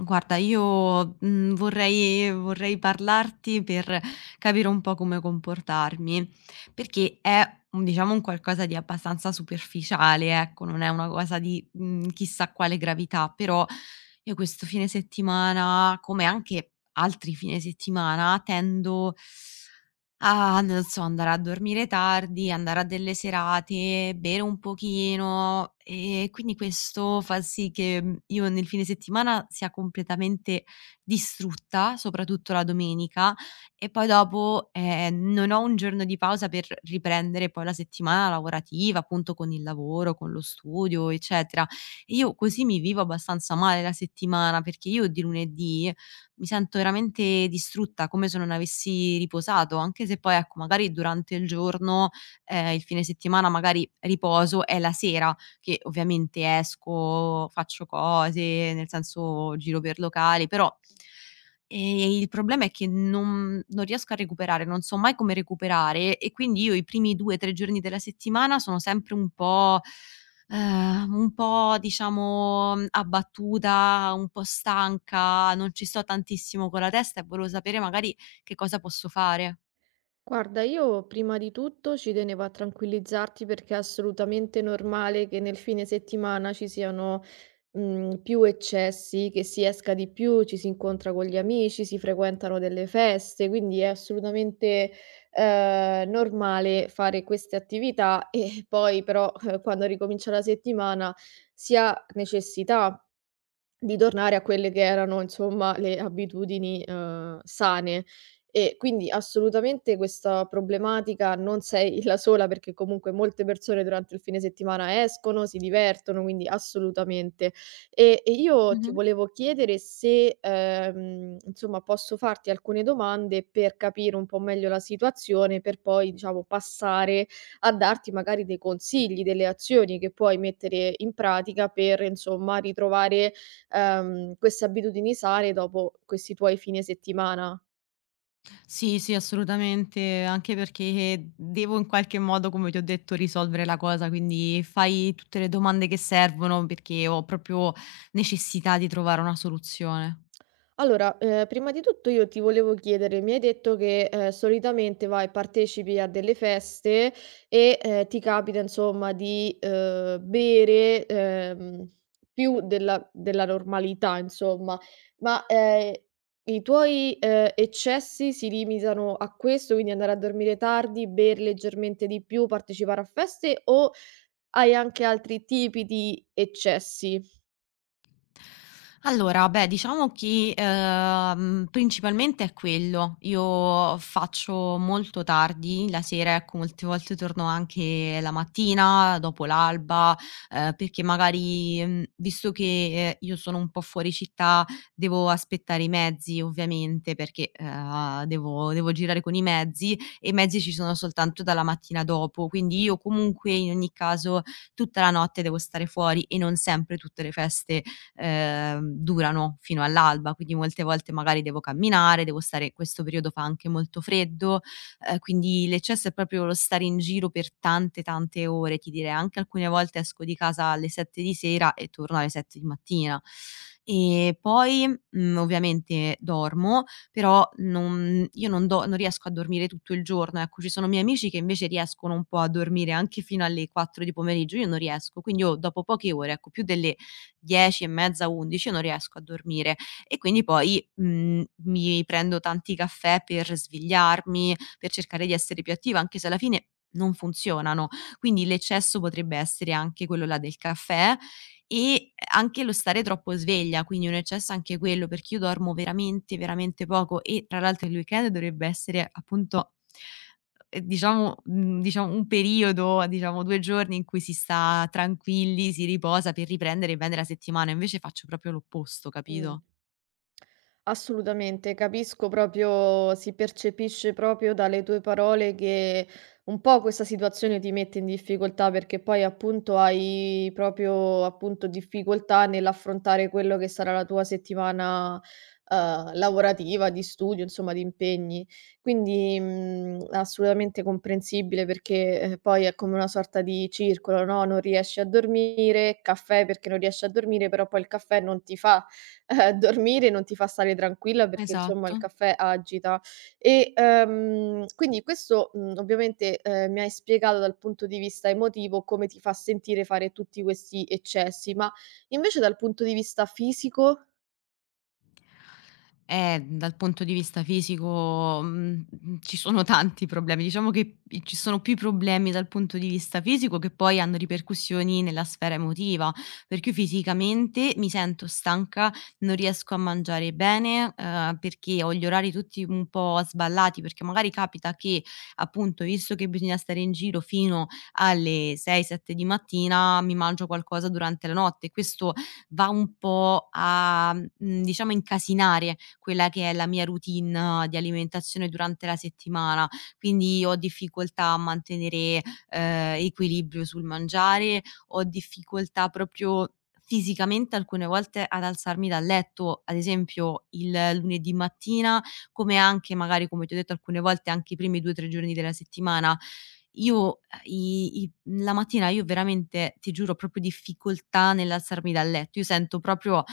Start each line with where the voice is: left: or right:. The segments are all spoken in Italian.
left: Guarda, io, vorrei parlarti per capire un po' come comportarmi, perché è un un qualcosa di abbastanza superficiale, ecco, non è una cosa di, chissà quale gravità, però io questo fine settimana, come anche altri fine settimana, tendo non so, andare a dormire tardi, andare a delle serate, bere un pochino e quindi questo fa sì che, io nel fine settimana sia completamente distrutta, soprattutto la domenica, e poi dopo, non ho un giorno di pausa per riprendere poi la settimana lavorativa, appunto con il lavoro, con lo studio, eccetera. E io così mi vivo abbastanza male la settimana, perché io di lunedì mi sento veramente distrutta, come se non avessi riposato, anche se poi, ecco, magari durante il giorno, il fine settimana magari riposo, è la sera che ovviamente esco, faccio cose, nel senso giro per locali, però, il problema è che non riesco a recuperare, non so mai come recuperare e quindi io i primi 2, 3 giorni della settimana sono sempre un po' diciamo, abbattuta, un po' stanca, non ci sto tantissimo con la testa e volevo sapere magari che cosa posso fare.
right: Guarda, io prima di tutto ci tenevo a tranquillizzarti perché è assolutamente normale che nel fine settimana ci siano più eccessi, che si esca di più, ci si incontra con gli amici, si frequentano delle feste, quindi è assolutamente normale fare queste attività e poi però quando ricomincia la settimana si ha necessità. Di tornare a quelle che erano, insomma, le abitudini, sane. E quindi assolutamente questa problematica non sei la sola, perché comunque molte persone durante il fine settimana escono, si divertono, quindi assolutamente. E io ti
left: Mh-mh.
right: volevo chiedere se, insomma, posso farti alcune domande per capire un po' meglio la situazione, per poi, diciamo, passare a darti magari dei consigli, delle azioni che puoi mettere in pratica per, insomma, ritrovare queste abitudini sane dopo questi tuoi fine settimana.
left: Sì, sì, assolutamente, anche perché devo in qualche modo, come ti ho detto, risolvere la cosa, quindi fai tutte le domande che servono perché ho proprio necessità di trovare una soluzione.
right: Allora, prima di tutto io ti volevo chiedere, mi hai detto che, solitamente vai partecipi a delle feste e, ti capita insomma di, bere, più della normalità insomma, ma, i tuoi, eccessi si limitano a questo, quindi andare a dormire tardi, bere leggermente di più, partecipare a feste o, hai anche altri tipi di eccessi.
left: Allora, beh, diciamo che, principalmente è quello. Io faccio molto tardi la sera, ecco, molte volte torno anche la mattina, dopo l'alba, perché magari, visto che, io sono un po' fuori città, devo aspettare i mezzi ovviamente perché, devo girare con i mezzi e i mezzi ci sono soltanto dalla mattina dopo. Quindi io comunque, in ogni caso, tutta la notte devo stare fuori e non sempre tutte le feste durano fino all'alba, quindi molte volte magari devo camminare, devo stare, questo periodo fa anche molto freddo, quindi l'eccesso è proprio lo stare in giro per tante, tante ore, ti direi anche alcune volte esco di casa alle 7 di sera e torno alle 7 di mattina. E poi, ovviamente dormo, però non io non do non riesco a dormire tutto il giorno, ecco, ci sono miei amici che invece riescono un po' a dormire anche fino alle 4 di pomeriggio, io non riesco, quindi io dopo poche ore, ecco, più delle 10 e mezza, 11 non riesco a dormire e quindi poi, mi prendo tanti caffè per svegliarmi, per cercare di essere più attiva, anche se alla fine non funzionano. Quindi l'eccesso potrebbe essere anche quello là del caffè e anche lo stare troppo sveglia, quindi un eccesso anche quello, perché io dormo veramente, veramente poco e tra l'altro il weekend dovrebbe essere appunto mhmm, diciamo un periodo, 2 giorni in cui si sta tranquilli, si riposa per riprendere bene la settimana, invece faccio proprio l'opposto,
right: Mh.
left: capito?
right: Assolutamente, capisco proprio, si percepisce proprio dalle tue parole che un po' questa situazione ti mette in difficoltà perché poi appunto hai proprio appunto difficoltà nell'affrontare quello che sarà la tua settimana lavorativa, di studio, insomma di impegni. Quindi assolutamente comprensibile perché poi è come una sorta di circolo, no? Non riesci a dormire, caffè perché non riesci a dormire, però poi il caffè non ti fa dormire, non ti fa stare tranquilla perché insomma il
left: Esatto.
right: caffè agita. E, quindi questo, ovviamente, mi hai spiegato dal punto di vista emotivo come ti fa sentire fare tutti questi eccessi, ma invece dal punto di vista fisico?
left: Dal punto di vista fisico, ci sono tanti problemi. Diciamo che i ci sono più problemi dal punto di vista fisico che poi hanno ripercussioni nella sfera emotiva, perché io fisicamente mi sento stanca, non riesco a mangiare bene, perché ho gli orari tutti un po' sballati, perché magari capita che, appunto, visto che bisogna stare in giro fino alle 6, 7 di mattina, mi mangio qualcosa durante la notte. Questo va un po' a, diciamo, incasinare quella che è la mia routine di alimentazione durante la settimana, quindi ho difficoltà a mantenere, equilibrio sul mangiare, ho difficoltà proprio fisicamente alcune volte ad alzarmi dal letto, ad esempio il lunedì mattina, come anche magari, come ti ho detto alcune volte, anche i primi 2, 3 giorni della settimana. Io i i la mattina io veramente, ti giuro, ho proprio difficoltà nell'alzarmi dal letto. Io sento proprio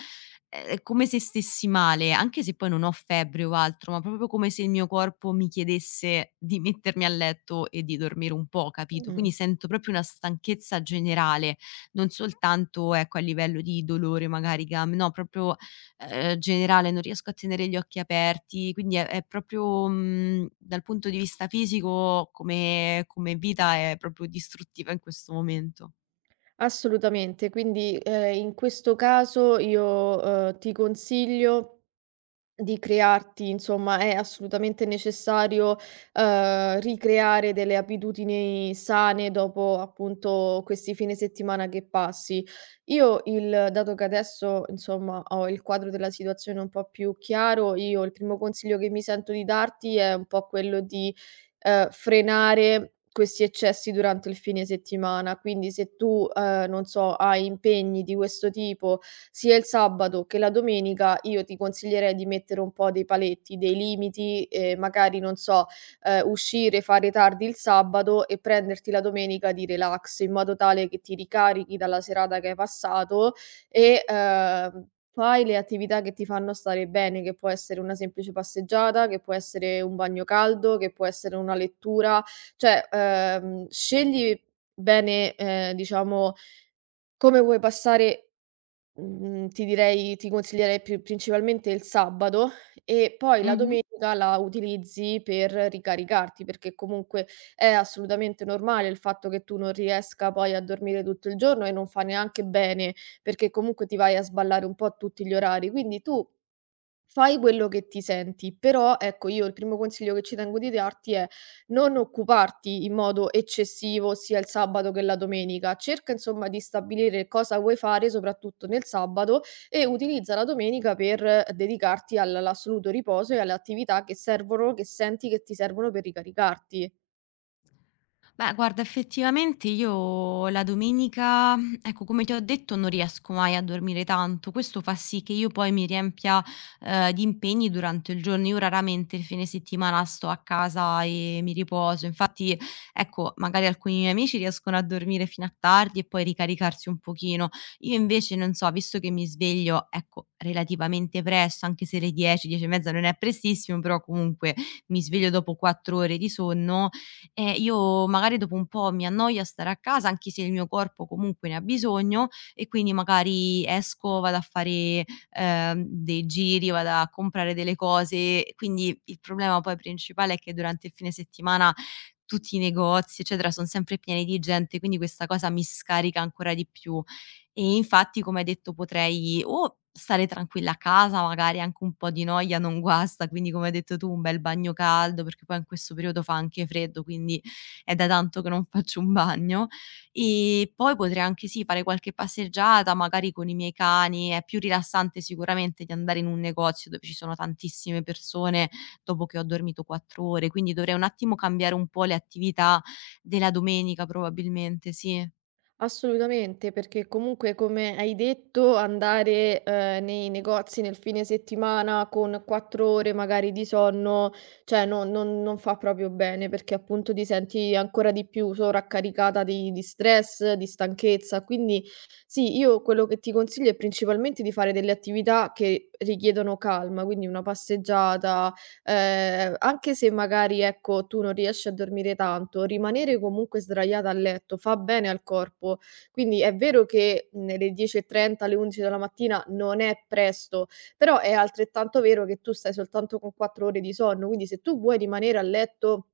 left: È come se stessi male, anche se poi non ho febbre o altro, ma proprio come se il mio corpo mi chiedesse di mettermi a letto e di dormire un po', capito?
right: Mh,
left: Quindi sento proprio una stanchezza generale, non soltanto, ecco, a livello di dolore magari gam no, proprio, generale, non riesco a tenere gli occhi aperti, quindi è proprio, dal punto di vista fisico come vita è proprio distruttiva in questo momento.
right: assolutamente. Quindi, in questo caso io, ti consiglio di crearti, insomma, è assolutamente necessario, ricreare delle abitudini sane dopo, appunto, questi fine settimana che passi. Io, il dato che adesso, insomma, ho il quadro della situazione un po' più chiaro, io il primo consiglio che mi sento di darti è un po' quello di frenare questi eccessi durante il fine settimana. Quindi se tu, non so, hai impegni di questo tipo sia il sabato che la domenica, io ti consiglierei di mettere un po' dei paletti, dei limiti e magari, non so, uscire, fare tardi il sabato e prenderti la domenica di relax, in modo tale che ti ricarichi dalla serata che hai passato e, fai le attività che ti fanno stare bene, che può essere una semplice passeggiata, che può essere un bagno caldo, che può essere una lettura, cioè, scegli bene, diciamo, come vuoi passare. Ti direi, ti consiglierei principalmente il sabato e poi la
left: Mh-mh.
right: domenica la utilizzi per ricaricarti, perché comunque è assolutamente normale il fatto che tu non riesca poi a dormire tutto il giorno e non fa neanche bene, perché comunque ti vai a sballare un po' a tutti gli orari. Quindi tu fai quello che ti senti, però ecco io il primo consiglio che ci tengo di darti è: non occuparti in modo eccessivo sia il sabato che la domenica. Cerca insomma di stabilire cosa vuoi fare, soprattutto nel sabato, e utilizza la domenica per dedicarti all'assoluto riposo e alle attività che servono, che senti che ti servono per ricaricarti.
left: Beh, guarda, effettivamente io la domenica, ecco, come ti ho detto, non riesco mai a dormire tanto. Questo fa sì che io poi mi riempia, di impegni durante il giorno. Io raramente il fine settimana sto a casa e mi riposo. Infatti, ecco, magari alcuni miei amici riescono a dormire fino a tardi e poi ricaricarsi un pochino. Io invece non so, visto che mi sveglio, ecco, relativamente presto, anche se le 10, 10 e mezza non è prestissimo, però comunque mi sveglio dopo 4 ore di sonno e io magari dopo un po' mi annoia stare a casa, anche se il mio corpo comunque ne ha bisogno e quindi magari esco, vado a fare, dei giri, vado a comprare delle cose. Quindi il problema poi principale è che durante il fine settimana tutti i negozi, eccetera, sono sempre pieni di gente, quindi questa cosa mi scarica ancora di più. E infatti, come hai detto, potrei o stare tranquilla a casa, magari anche un po' di noia non guasta, quindi come hai detto tu un bel bagno caldo, perché poi in questo periodo fa anche freddo, quindi è da tanto che non faccio un bagno. E poi potrei anche sì fare qualche passeggiata, magari con i miei cani, è più rilassante sicuramente di andare in un negozio dove ci sono tantissime persone dopo che ho dormito 4 ore, quindi dovrei un attimo cambiare un po' le attività della domenica probabilmente, sì.
right: Assolutamente, perché comunque come hai detto andare, nei negozi nel fine settimana con 4 ore magari di sonno, cioè non fa proprio bene, perché appunto ti senti ancora di più sovraccaricata di stress, di stanchezza. Quindi sì, io quello che ti consiglio è principalmente di fare delle attività che richiedono calma, quindi una passeggiata. Anche se magari, ecco, tu non riesci a dormire tanto, rimanere comunque sdraiata a letto fa bene al corpo. Quindi è vero che, le 10:30, le 11 della mattina non è presto, però è altrettanto vero che tu stai soltanto con 4 ore di sonno, quindi se tu vuoi rimanere a letto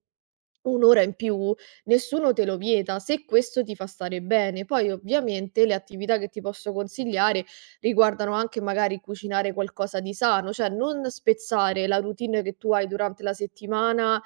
right: 1 ora in più, nessuno te lo vieta, se questo ti fa stare bene. Poi ovviamente le attività che ti posso consigliare riguardano anche magari cucinare qualcosa di sano, cioè non spezzare la routine che tu hai durante la settimana,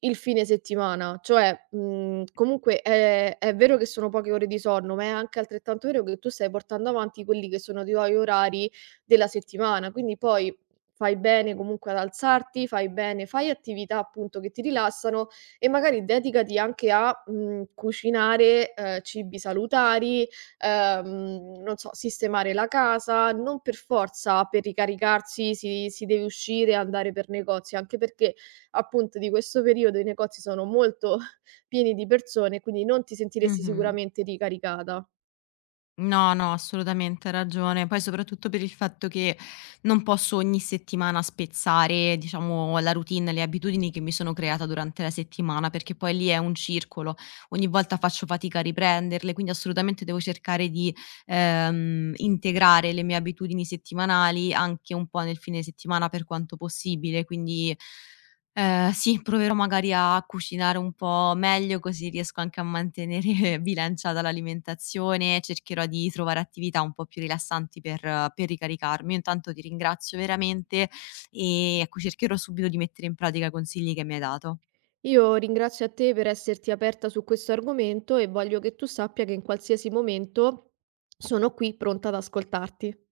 right: il fine settimana. Cioè, comunque è vero che sono poche ore di sonno, ma è anche altrettanto vero che tu stai portando avanti quelli che sono i tuoi orari della settimana, quindi poi fai bene comunque ad alzarti, fai bene, fai attività appunto che ti rilassano, e magari dedicati anche a, cucinare, cibi salutari, non so, sistemare la casa, non per forza per ricaricarsi si deve uscire e andare per negozi, anche perché appunto di questo periodo i negozi sono molto pieni di persone, quindi non ti sentiresti
left: Mh-mh.
right: sicuramente ricaricata.
left: No, no, assolutamente hai ragione. Poi soprattutto per il fatto che non posso ogni settimana spezzare, diciamo, la routine, le abitudini che mi sono creata durante la settimana, perché poi lì è un circolo. Ogni volta faccio fatica a riprenderle, quindi assolutamente devo cercare di integrare le mie abitudini settimanali anche un po' nel fine settimana per quanto possibile. Quindi sì, proverò magari a cucinare un po' meglio, così riesco anche a mantenere bilanciata l'alimentazione, cercherò di trovare attività un po' più rilassanti per ricaricarmi. Io intanto ti ringrazio veramente e, ecco, cercherò subito di mettere in pratica i consigli che mi hai dato.
right: Io ringrazio a te per esserti aperta su questo argomento e voglio che tu sappia che in qualsiasi momento sono qui pronta ad ascoltarti.